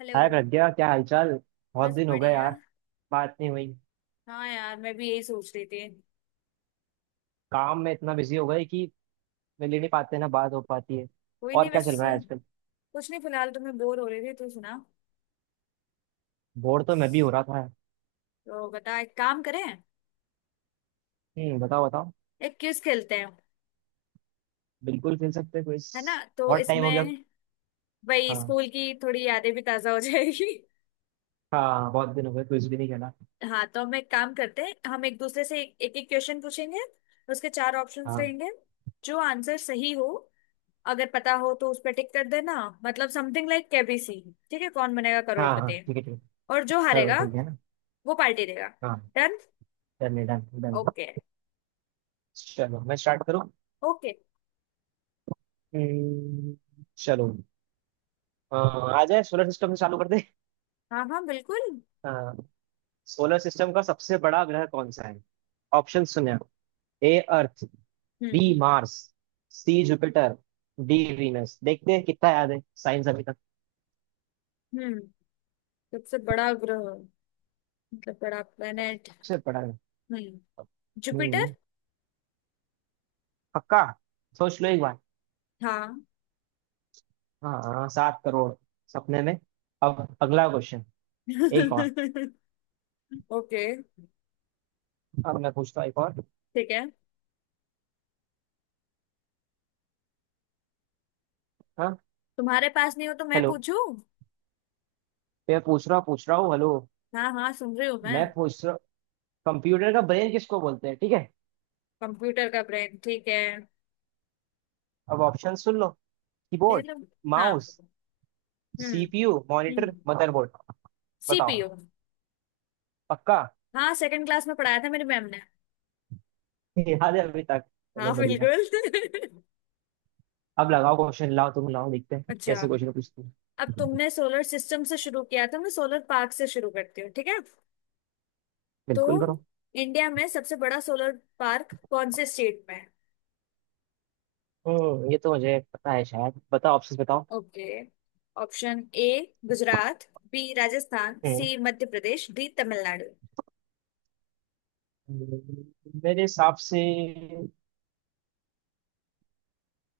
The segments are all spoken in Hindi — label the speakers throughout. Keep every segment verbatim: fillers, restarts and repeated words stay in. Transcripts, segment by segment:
Speaker 1: हेलो।
Speaker 2: हाय प्रज्ञा, क्या हालचाल। बहुत
Speaker 1: बस
Speaker 2: दिन हो गए यार।
Speaker 1: बढ़िया।
Speaker 2: बात नहीं हुई।
Speaker 1: हाँ यार, मैं भी यही सोच रही थी।
Speaker 2: काम में इतना बिजी हो गए कि मिल ही नहीं पाते ना बात हो पाती है।
Speaker 1: कोई
Speaker 2: और
Speaker 1: नहीं,
Speaker 2: क्या चल
Speaker 1: बस
Speaker 2: रहा है आजकल?
Speaker 1: कुछ नहीं। फिलहाल तो मैं बोर हो रही थी, तू सुना।
Speaker 2: बोर तो मैं भी हो रहा था।
Speaker 1: तो बता, एक काम करें,
Speaker 2: हम्म बताओ बताओ।
Speaker 1: एक क्विज खेलते हैं।
Speaker 2: बिल्कुल खेल सकते हैं क्विज।
Speaker 1: है ना, तो
Speaker 2: बहुत टाइम हो गया।
Speaker 1: इसमें वही
Speaker 2: हाँ।
Speaker 1: स्कूल की थोड़ी यादें भी ताजा हो जाएगी।
Speaker 2: हाँ, बहुत दिन हो गए क्विज भी नहीं खेला।
Speaker 1: हाँ, तो हम एक काम करते हैं, हम एक दूसरे से एक एक क्वेश्चन पूछेंगे। उसके चार ऑप्शंस
Speaker 2: हाँ।
Speaker 1: रहेंगे। जो आंसर सही हो, अगर पता हो तो उस पर टिक कर देना। मतलब समथिंग लाइक के बी सी, ठीक है, कौन बनेगा
Speaker 2: हाँ हाँ,
Speaker 1: करोड़पति।
Speaker 2: ठीक है ठीक
Speaker 1: और
Speaker 2: है।
Speaker 1: जो
Speaker 2: चलो
Speaker 1: हारेगा
Speaker 2: ठीक है ना।
Speaker 1: वो पार्टी देगा।
Speaker 2: हाँ।
Speaker 1: Done.
Speaker 2: Done done done.
Speaker 1: Okay.
Speaker 2: चलो मैं स्टार्ट करूँ।
Speaker 1: ओके।
Speaker 2: हम्म, चलो, अ, आ जाए सोलर सिस्टम से चालू कर दे।
Speaker 1: हाँ हाँ बिल्कुल।
Speaker 2: हाँ। सोलर सिस्टम का सबसे बड़ा ग्रह कौन सा है? ऑप्शन सुने। A earth, B
Speaker 1: hmm
Speaker 2: Mars, C Jupiter, D Venus. देखते हैं कितना याद है साइंस अभी तक
Speaker 1: हम्म सबसे बड़ा ग्रह, मतलब बड़ा प्लेनेट।
Speaker 2: से पढ़ा है।
Speaker 1: हम्म जुपिटर।
Speaker 2: हम्म। पक्का? सोच लो एक बार।
Speaker 1: हाँ।
Speaker 2: हाँ, सात करोड़, सपने में। अब अगला क्वेश्चन, एक और।
Speaker 1: ओके।
Speaker 2: अब मैं पूछता हूँ एक और।
Speaker 1: ठीक है,
Speaker 2: हाँ।
Speaker 1: तुम्हारे पास नहीं हो तो मैं
Speaker 2: हेलो।
Speaker 1: पूछूं।
Speaker 2: मैं पूछ रहा पूछ रहा हूँ। हेलो,
Speaker 1: हाँ हाँ, सुन रही हूँ मैं।
Speaker 2: मैं पूछ रहा। कंप्यूटर का ब्रेन किसको बोलते हैं? ठीक है,
Speaker 1: कंप्यूटर का ब्रेन, ठीक है।
Speaker 2: अब ऑप्शन सुन लो। कीबोर्ड,
Speaker 1: चलो। हाँ।
Speaker 2: Mouse,
Speaker 1: hmm
Speaker 2: CPU, monitor,
Speaker 1: hmm
Speaker 2: motherboard. बताओ।
Speaker 1: C P U.
Speaker 2: पक्का?
Speaker 1: हाँ, सेकंड क्लास में पढ़ाया था मेरी मैम ने।
Speaker 2: याद है अभी तक।
Speaker 1: हाँ
Speaker 2: चलो बढ़िया।
Speaker 1: बिल्कुल।
Speaker 2: अब लगाओ क्वेश्चन, लाओ तुम लाओ, देखते हैं
Speaker 1: अच्छा,
Speaker 2: कैसे क्वेश्चन पूछते हैं।
Speaker 1: अब तुमने सोलर सिस्टम से शुरू किया था, मैं सोलर पार्क से शुरू करती हूँ, ठीक है।
Speaker 2: बिल्कुल
Speaker 1: तो
Speaker 2: करो।
Speaker 1: इंडिया में सबसे बड़ा सोलर पार्क कौन से स्टेट में है।
Speaker 2: हम्म ये तो मुझे पता है शायद, बताओ ऑप्शन बताओ।
Speaker 1: Okay. Option A Gujarat, B Rajasthan,
Speaker 2: हम्म
Speaker 1: सी मध्य प्रदेश, डी तमिलनाडु।
Speaker 2: हम्म, मेरे हिसाब से,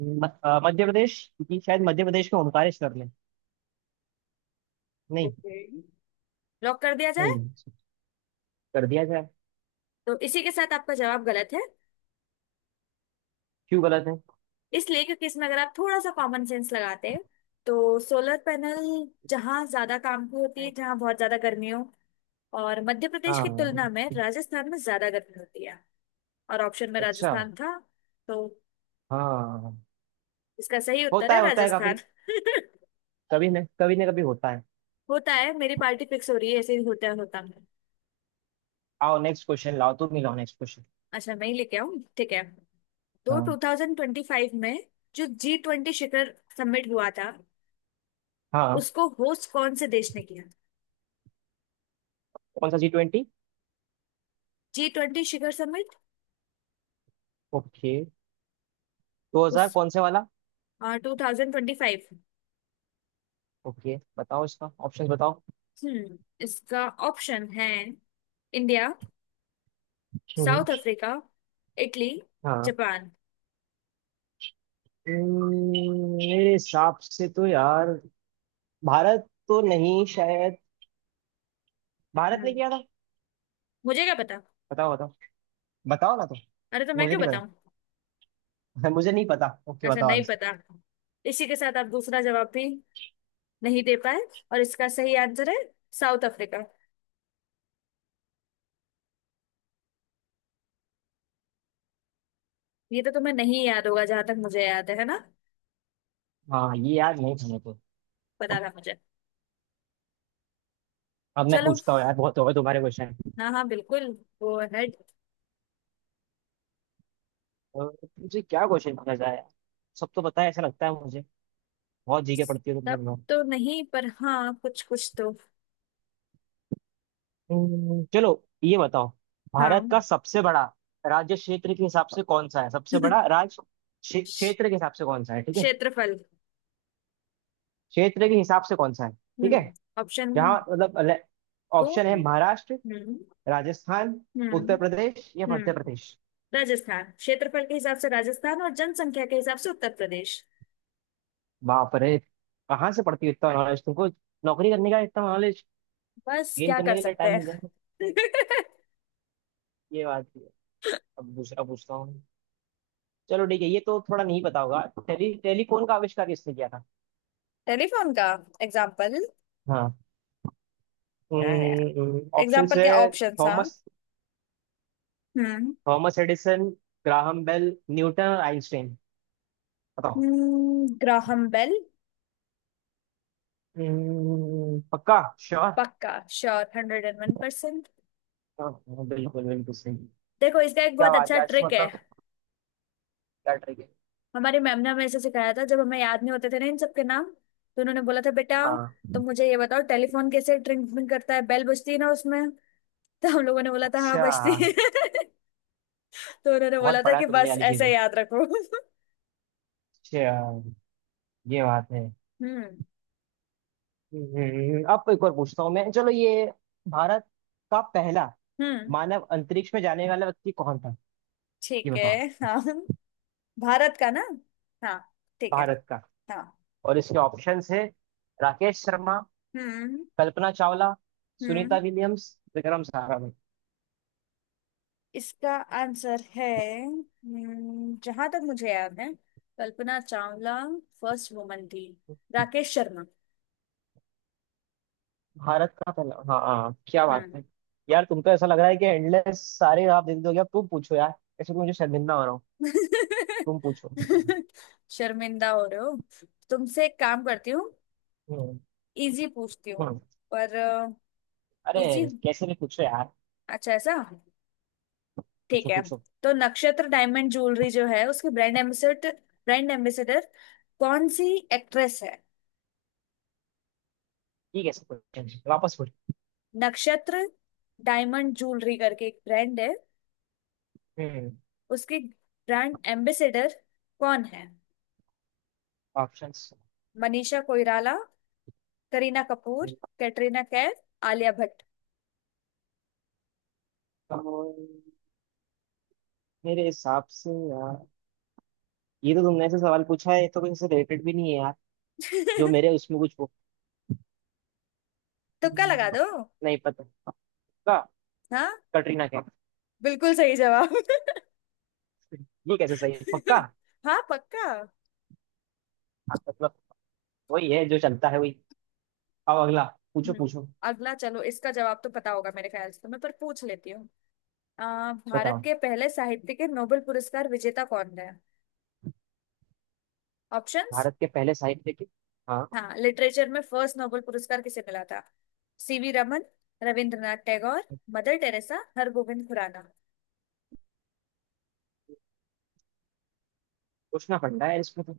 Speaker 2: म- अ, मध्य प्रदेश क्योंकि शायद मध्य प्रदेश में ओमकारेश्वर ने, नहीं।
Speaker 1: ओके, लॉक कर दिया जाए।
Speaker 2: नहीं, कर दिया जाए।
Speaker 1: तो इसी के साथ आपका जवाब गलत है।
Speaker 2: क्यों गलत है?
Speaker 1: इसलिए क्योंकि इसमें अगर आप थोड़ा सा कॉमन सेंस लगाते हैं, तो सोलर पैनल जहाँ ज्यादा काम की होती है,
Speaker 2: हम्म।
Speaker 1: जहाँ बहुत ज्यादा गर्मी हो। और मध्य प्रदेश की
Speaker 2: हाँ।
Speaker 1: तुलना में राजस्थान में ज्यादा गर्मी होती है, और ऑप्शन में
Speaker 2: अच्छा।
Speaker 1: राजस्थान था। तो
Speaker 2: हाँ।
Speaker 1: इसका सही उत्तर
Speaker 2: होता
Speaker 1: है
Speaker 2: है, होता है कभी।
Speaker 1: राजस्थान।
Speaker 2: कभी न कभी न कभी होता है।
Speaker 1: होता है, मेरी पार्टी फिक्स हो रही है, ऐसे ही होता है होता है।
Speaker 2: आओ नेक्स्ट क्वेश्चन लाओ, तुम ही लाओ नेक्स्ट क्वेश्चन।
Speaker 1: अच्छा, मैं ही लेके आऊँ, ठीक है। तो
Speaker 2: हाँ।
Speaker 1: टू थाउज़ेंड ट्वेंटी फाइव में जो जी ट्वेंटी शिखर समिट हुआ था,
Speaker 2: हाँ।
Speaker 1: उसको होस्ट कौन से देश ने किया।
Speaker 2: कौन सा जी ट्वेंटी?
Speaker 1: जी ट्वेंटी शिखर समिट,
Speaker 2: ओके। दो
Speaker 1: उस
Speaker 2: हजार कौन से वाला?
Speaker 1: Two thousand twenty five.
Speaker 2: Okay बताओ, इसका ऑप्शन बताओ।
Speaker 1: हम्म इसका ऑप्शन है इंडिया,
Speaker 2: हम्म,
Speaker 1: साउथ अफ्रीका, इटली,
Speaker 2: हाँ।
Speaker 1: जापान।
Speaker 2: हम्म, मेरे हिसाब से तो यार भारत तो नहीं शायद, भारत ने
Speaker 1: हम्म
Speaker 2: किया था।
Speaker 1: मुझे क्या पता।
Speaker 2: बताओ बताओ। बताओ ना तुम।
Speaker 1: अरे तो मैं
Speaker 2: मुझे
Speaker 1: क्यों
Speaker 2: नहीं पता।
Speaker 1: बताऊं।
Speaker 2: मुझे नहीं पता, ओके
Speaker 1: अच्छा
Speaker 2: बताओ
Speaker 1: नहीं
Speaker 2: आंसर।
Speaker 1: पता। इसी के साथ आप दूसरा जवाब भी नहीं दे पाए। और इसका सही आंसर है साउथ अफ्रीका। ये तो तुम्हें नहीं याद होगा, जहां तक मुझे याद है है ना।
Speaker 2: हाँ, ये यार नहीं था मेरे को।
Speaker 1: पता था मुझे।
Speaker 2: अब मैं
Speaker 1: चलो,
Speaker 2: पूछता हूँ यार, बहुत हो गए तुम्हारे क्वेश्चन।
Speaker 1: हाँ हाँ बिल्कुल, गो अहेड।
Speaker 2: मुझे क्या क्वेश्चन पूछा जाए यार? सब तो पता है ऐसा लगता है मुझे। बहुत जी के पड़ती है तुम मेरे
Speaker 1: सब
Speaker 2: को।
Speaker 1: तो नहीं पर हाँ, कुछ कुछ तो।
Speaker 2: हम्म, चलो ये बताओ। भारत का
Speaker 1: हाँ।
Speaker 2: सबसे बड़ा राज्य, क्षेत्र के हिसाब से कौन सा है, सबसे बड़ा राज्य? क्षे- क्षेत्र के हिसाब से कौन सा है ठीक है?
Speaker 1: क्षेत्रफल।
Speaker 2: क्षेत्र के हिसाब से कौन सा है ठीक है?
Speaker 1: हम्म। ऑप्शन
Speaker 2: जहाँ मतलब,
Speaker 1: दो।
Speaker 2: ऑप्शन है
Speaker 1: हम्म।
Speaker 2: महाराष्ट्र, राजस्थान,
Speaker 1: हम्म।
Speaker 2: उत्तर प्रदेश या मध्य
Speaker 1: हम्म
Speaker 2: प्रदेश।
Speaker 1: राजस्थान, क्षेत्रफल के हिसाब से राजस्थान और जनसंख्या के हिसाब से उत्तर प्रदेश।
Speaker 2: बाप रे, कहाँ से पढ़ती हो इतना नॉलेज तुमको। नौकरी करने का इतना नॉलेज
Speaker 1: बस
Speaker 2: गेन
Speaker 1: क्या
Speaker 2: करने
Speaker 1: कर
Speaker 2: के लिए
Speaker 1: सकते
Speaker 2: टाइम मिल जाएगा।
Speaker 1: हैं।
Speaker 2: ये बात भी है। अब दूसरा पूछता हूँ। चलो ठीक है ये तो थोड़ा नहीं पता होगा। टेली टेलीफोन का आविष्कार किसने किया था?
Speaker 1: टेलीफोन का एग्जाम्पल
Speaker 2: हाँ।
Speaker 1: क्या है।
Speaker 2: ऑप्शन
Speaker 1: एग्जाम्पल के
Speaker 2: है
Speaker 1: ऑप्शंस, हाँ।
Speaker 2: थॉमस
Speaker 1: हम्म
Speaker 2: Thomas Edison, Graham Bell, Newton, Einstein. बताओ।
Speaker 1: हम्म, ग्राहम बेल।
Speaker 2: हम्म, पक्का श्योर?
Speaker 1: पक्का sure, hundred and one percent.
Speaker 2: हाँ हाँ, बिल्कुल बिल्कुल सही।
Speaker 1: देखो, इसका एक
Speaker 2: क्या
Speaker 1: बहुत
Speaker 2: बात
Speaker 1: अच्छा
Speaker 2: है आज तो,
Speaker 1: ट्रिक है।
Speaker 2: मतलब क्या ट्रिक है।
Speaker 1: हमारी मैम ने हमें ऐसे सिखाया था, जब हमें याद नहीं होते थे ना इन सबके नाम, तो उन्होंने बोला था, बेटा
Speaker 2: हाँ।
Speaker 1: तो मुझे ये बताओ, टेलीफोन कैसे ट्रिंग ट्रिंग करता है, बेल बजती है ना उसमें। तो हम लोगों ने बोला था हाँ
Speaker 2: अच्छा।
Speaker 1: बजती है। तो उन्होंने बोला
Speaker 2: बहुत
Speaker 1: था
Speaker 2: पढ़ा है
Speaker 1: कि
Speaker 2: तुमने
Speaker 1: बस
Speaker 2: वाली चीजें।
Speaker 1: ऐसे याद रखो।
Speaker 2: अच्छा। ये बात है।
Speaker 1: हम्म।
Speaker 2: हम्म, अब एक और पूछता हूँ मैं। चलो ये, भारत का पहला
Speaker 1: हम्म।
Speaker 2: मानव अंतरिक्ष में जाने वाला व्यक्ति कौन था, ये
Speaker 1: ठीक है।
Speaker 2: बताओ।
Speaker 1: हाँ, भारत का ना। हाँ, ठीक है।
Speaker 2: भारत का।
Speaker 1: था।
Speaker 2: और इसके ऑप्शंस है राकेश शर्मा,
Speaker 1: हम्म।
Speaker 2: कल्पना चावला,
Speaker 1: हम्म
Speaker 2: सुनीता विलियम्स, विक्रम साराभाई।
Speaker 1: इसका आंसर है। हम्म, जहां तक मुझे याद है कल्पना चावला फर्स्ट वुमन थी, राकेश शर्मा।
Speaker 2: भारत का पहला, हाँ हाँ क्या बात
Speaker 1: हम्म।
Speaker 2: है। यार तुमको ऐसा लग रहा है कि एंडलेस सारे आप देख दोगे, अब तुम पूछो यार। ऐसे तो मुझे शर्मिंदा हो रहा हूँ। तुम पूछो।
Speaker 1: शर्मिंदा हो रहे हो। तुमसे एक काम करती हूँ,
Speaker 2: हम्म।
Speaker 1: इजी पूछती हूँ,
Speaker 2: हम्म।
Speaker 1: पर
Speaker 2: अरे,
Speaker 1: इजी।
Speaker 2: कैसे भी पूछो यार।
Speaker 1: अच्छा, ऐसा, ठीक
Speaker 2: पूछो
Speaker 1: है।
Speaker 2: पूछो।
Speaker 1: तो नक्षत्र डायमंड ज्वेलरी जो है, उसके ब्रांड एम्बेसडर, ब्रांड एम्बेसडर कौन सी एक्ट्रेस है।
Speaker 2: ठीक है सब question है, वापस पूछो।
Speaker 1: नक्षत्र डायमंड ज्वेलरी करके एक ब्रांड है,
Speaker 2: हम्म
Speaker 1: उसके ब्रांड एम्बेसडर कौन है।
Speaker 2: ऑप्शंस।
Speaker 1: मनीषा कोइराला, करीना कपूर, कैटरीना कैफ, आलिया भट्ट।
Speaker 2: मेरे हिसाब से यार, ये तो तुमने ऐसे सवाल पूछा है ये तो किसी से रिलेटेड भी नहीं है यार, जो मेरे उसमें कुछ हो।
Speaker 1: तुक्का लगा
Speaker 2: हम्म,
Speaker 1: दो।
Speaker 2: नहीं पता। पक्का,
Speaker 1: हाँ,
Speaker 2: कटरीना कैफ।
Speaker 1: बिल्कुल सही जवाब।
Speaker 2: ये कैसे सही है? पक्का हाँ,
Speaker 1: हाँ पक्का।
Speaker 2: मतलब वही है जो चलता है वही। अब अगला, पूछो
Speaker 1: हम्म।
Speaker 2: पूछो।
Speaker 1: अगला चलो, इसका जवाब तो पता होगा मेरे ख्याल से तुम्हें, पर पूछ लेती हूँ। आ, भारत
Speaker 2: बताओ
Speaker 1: के पहले साहित्य के नोबेल पुरस्कार विजेता कौन है। ऑप्शन,
Speaker 2: भारत के पहले साहित्य के। हाँ।
Speaker 1: हाँ, लिटरेचर में फर्स्ट नोबेल पुरस्कार किसे मिला था। CV Raman, Rabindranath Tagore, Mother Teresa, Hargobind Khorana.
Speaker 2: पूछना पड़ता है इसमें तो।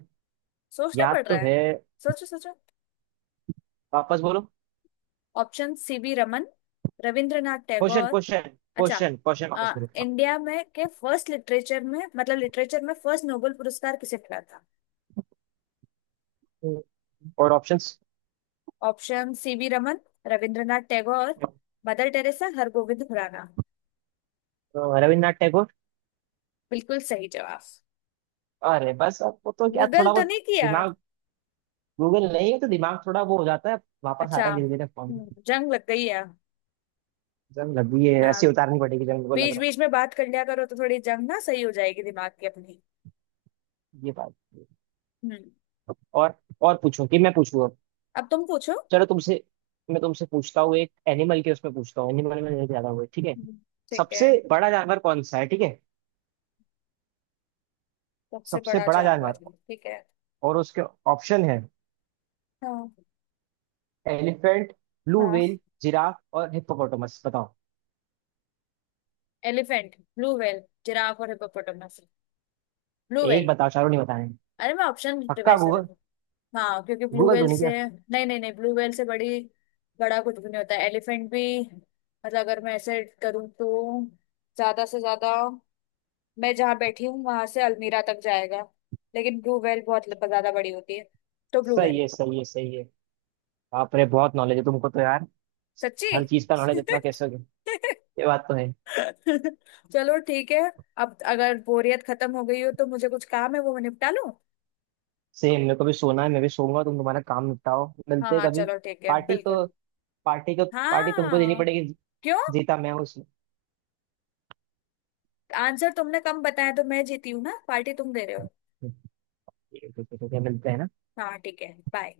Speaker 1: सोचना
Speaker 2: याद
Speaker 1: पड़
Speaker 2: तो
Speaker 1: रहा है,
Speaker 2: है,
Speaker 1: सोचो सोचो।
Speaker 2: वापस बोलो।
Speaker 1: Option CV Raman, Rabindranath
Speaker 2: question
Speaker 1: Tagore.
Speaker 2: Question
Speaker 1: अच्छा।
Speaker 2: क्वेश्चन क्वेश्चन,
Speaker 1: आ,
Speaker 2: वापस बोलो।
Speaker 1: इंडिया में के फर्स्ट लिटरेचर में, मतलब लिटरेचर में फर्स्ट नोबेल पुरस्कार किसे मिला था।
Speaker 2: हम्म, और options?
Speaker 1: Option CV Raman, Rabindranath Tagore, Mother Teresa, Hargobind Khorana.
Speaker 2: Rabindranath Tagore.
Speaker 1: बिल्कुल सही जवाब।
Speaker 2: अरे बस, अब वो तो क्या
Speaker 1: गूगल
Speaker 2: थोड़ा
Speaker 1: तो
Speaker 2: बहुत
Speaker 1: नहीं किया।
Speaker 2: दिमाग। गूगल नहीं है तो दिमाग थोड़ा वो हो जाता है, वापस आ
Speaker 1: अच्छा।
Speaker 2: रहा है धीरे धीरे फॉर्म।
Speaker 1: हम्म, जंग लग गई है।
Speaker 2: जंग लग गई है?
Speaker 1: हाँ,
Speaker 2: ऐसी उतारनी पड़ेगी जंग को, लग
Speaker 1: बीच
Speaker 2: रहा
Speaker 1: बीच में बात कर लिया करो, तो थोड़ी जंग ना सही हो जाएगी दिमाग की अपनी।
Speaker 2: है ये बात।
Speaker 1: हम्म।
Speaker 2: और और पूछो कि मैं पूछूँ।
Speaker 1: अब तुम पूछो।
Speaker 2: चलो तुमसे, मैं तुमसे पूछता हूँ। एक एनिमल के उसमें पूछता हूँ, एनिमल में लेके ज्यादा हुए ठीक है।
Speaker 1: हम्म। ठीक है,
Speaker 2: सबसे बड़ा जानवर कौन सा है ठीक है?
Speaker 1: सबसे
Speaker 2: सबसे
Speaker 1: बड़ा
Speaker 2: बड़ा
Speaker 1: जानवर,
Speaker 2: जानवर,
Speaker 1: ठीक है।
Speaker 2: और उसके ऑप्शन है
Speaker 1: हाँ।
Speaker 2: एलिफेंट, ब्लू
Speaker 1: हाँ,
Speaker 2: व्हेल, जिराफ और हिप्पोपोटामस। बताओ।
Speaker 1: एलिफेंट ब्लू व्हेल जिराफ और हिप्पोपोटामस, ब्लू
Speaker 2: एक
Speaker 1: व्हेल।
Speaker 2: बताओ चारों नहीं बताने।
Speaker 1: अरे मैं ऑप्शन
Speaker 2: पक्का
Speaker 1: रिवाइज कर रही
Speaker 2: गूगल,
Speaker 1: हूँ। हाँ, क्योंकि ब्लू
Speaker 2: गूगल
Speaker 1: व्हेल
Speaker 2: तो नहीं
Speaker 1: से
Speaker 2: क्या?
Speaker 1: नहीं, नहीं नहीं, ब्लू व्हेल से बड़ी, बड़ा कुछ भी नहीं होता, एलिफेंट भी, मतलब अगर मैं ऐसे करूँ तो ज्यादा से ज्यादा मैं जहाँ बैठी हूँ वहां से अलमीरा तक जाएगा। लेकिन ब्लू व्हेल बहुत ल- ज्यादा बड़ी होती है, तो ब्लू
Speaker 2: सही
Speaker 1: व्हेल।
Speaker 2: है सही है सही है। आप रे, बहुत नॉलेज है तुमको तो यार।
Speaker 1: सच्ची।
Speaker 2: हर चीज का नॉलेज इतना कैसे हो गया? ये बात तो है।
Speaker 1: चलो, ठीक है। अब अगर बोरियत खत्म हो गई हो तो मुझे कुछ काम है, वो मैं निपटा लूँ।
Speaker 2: सेम, मेरे को भी सोना है, मैं भी सोऊंगा। तुम तुम्हारा काम निपटाओ,
Speaker 1: हाँ
Speaker 2: मिलते हैं
Speaker 1: हाँ
Speaker 2: कभी।
Speaker 1: चलो ठीक है
Speaker 2: पार्टी
Speaker 1: बिल्कुल।
Speaker 2: तो, पार्टी तो, पार्टी तुमको देनी
Speaker 1: हाँ।
Speaker 2: पड़ेगी।
Speaker 1: क्यों।
Speaker 2: जीता मैं हूँ उसमें।
Speaker 1: आंसर तुमने कम बताया तो मैं जीती हूँ ना, पार्टी तुम दे रहे हो।
Speaker 2: क्या, मिलते हैं ना।
Speaker 1: हाँ ठीक है, बाय।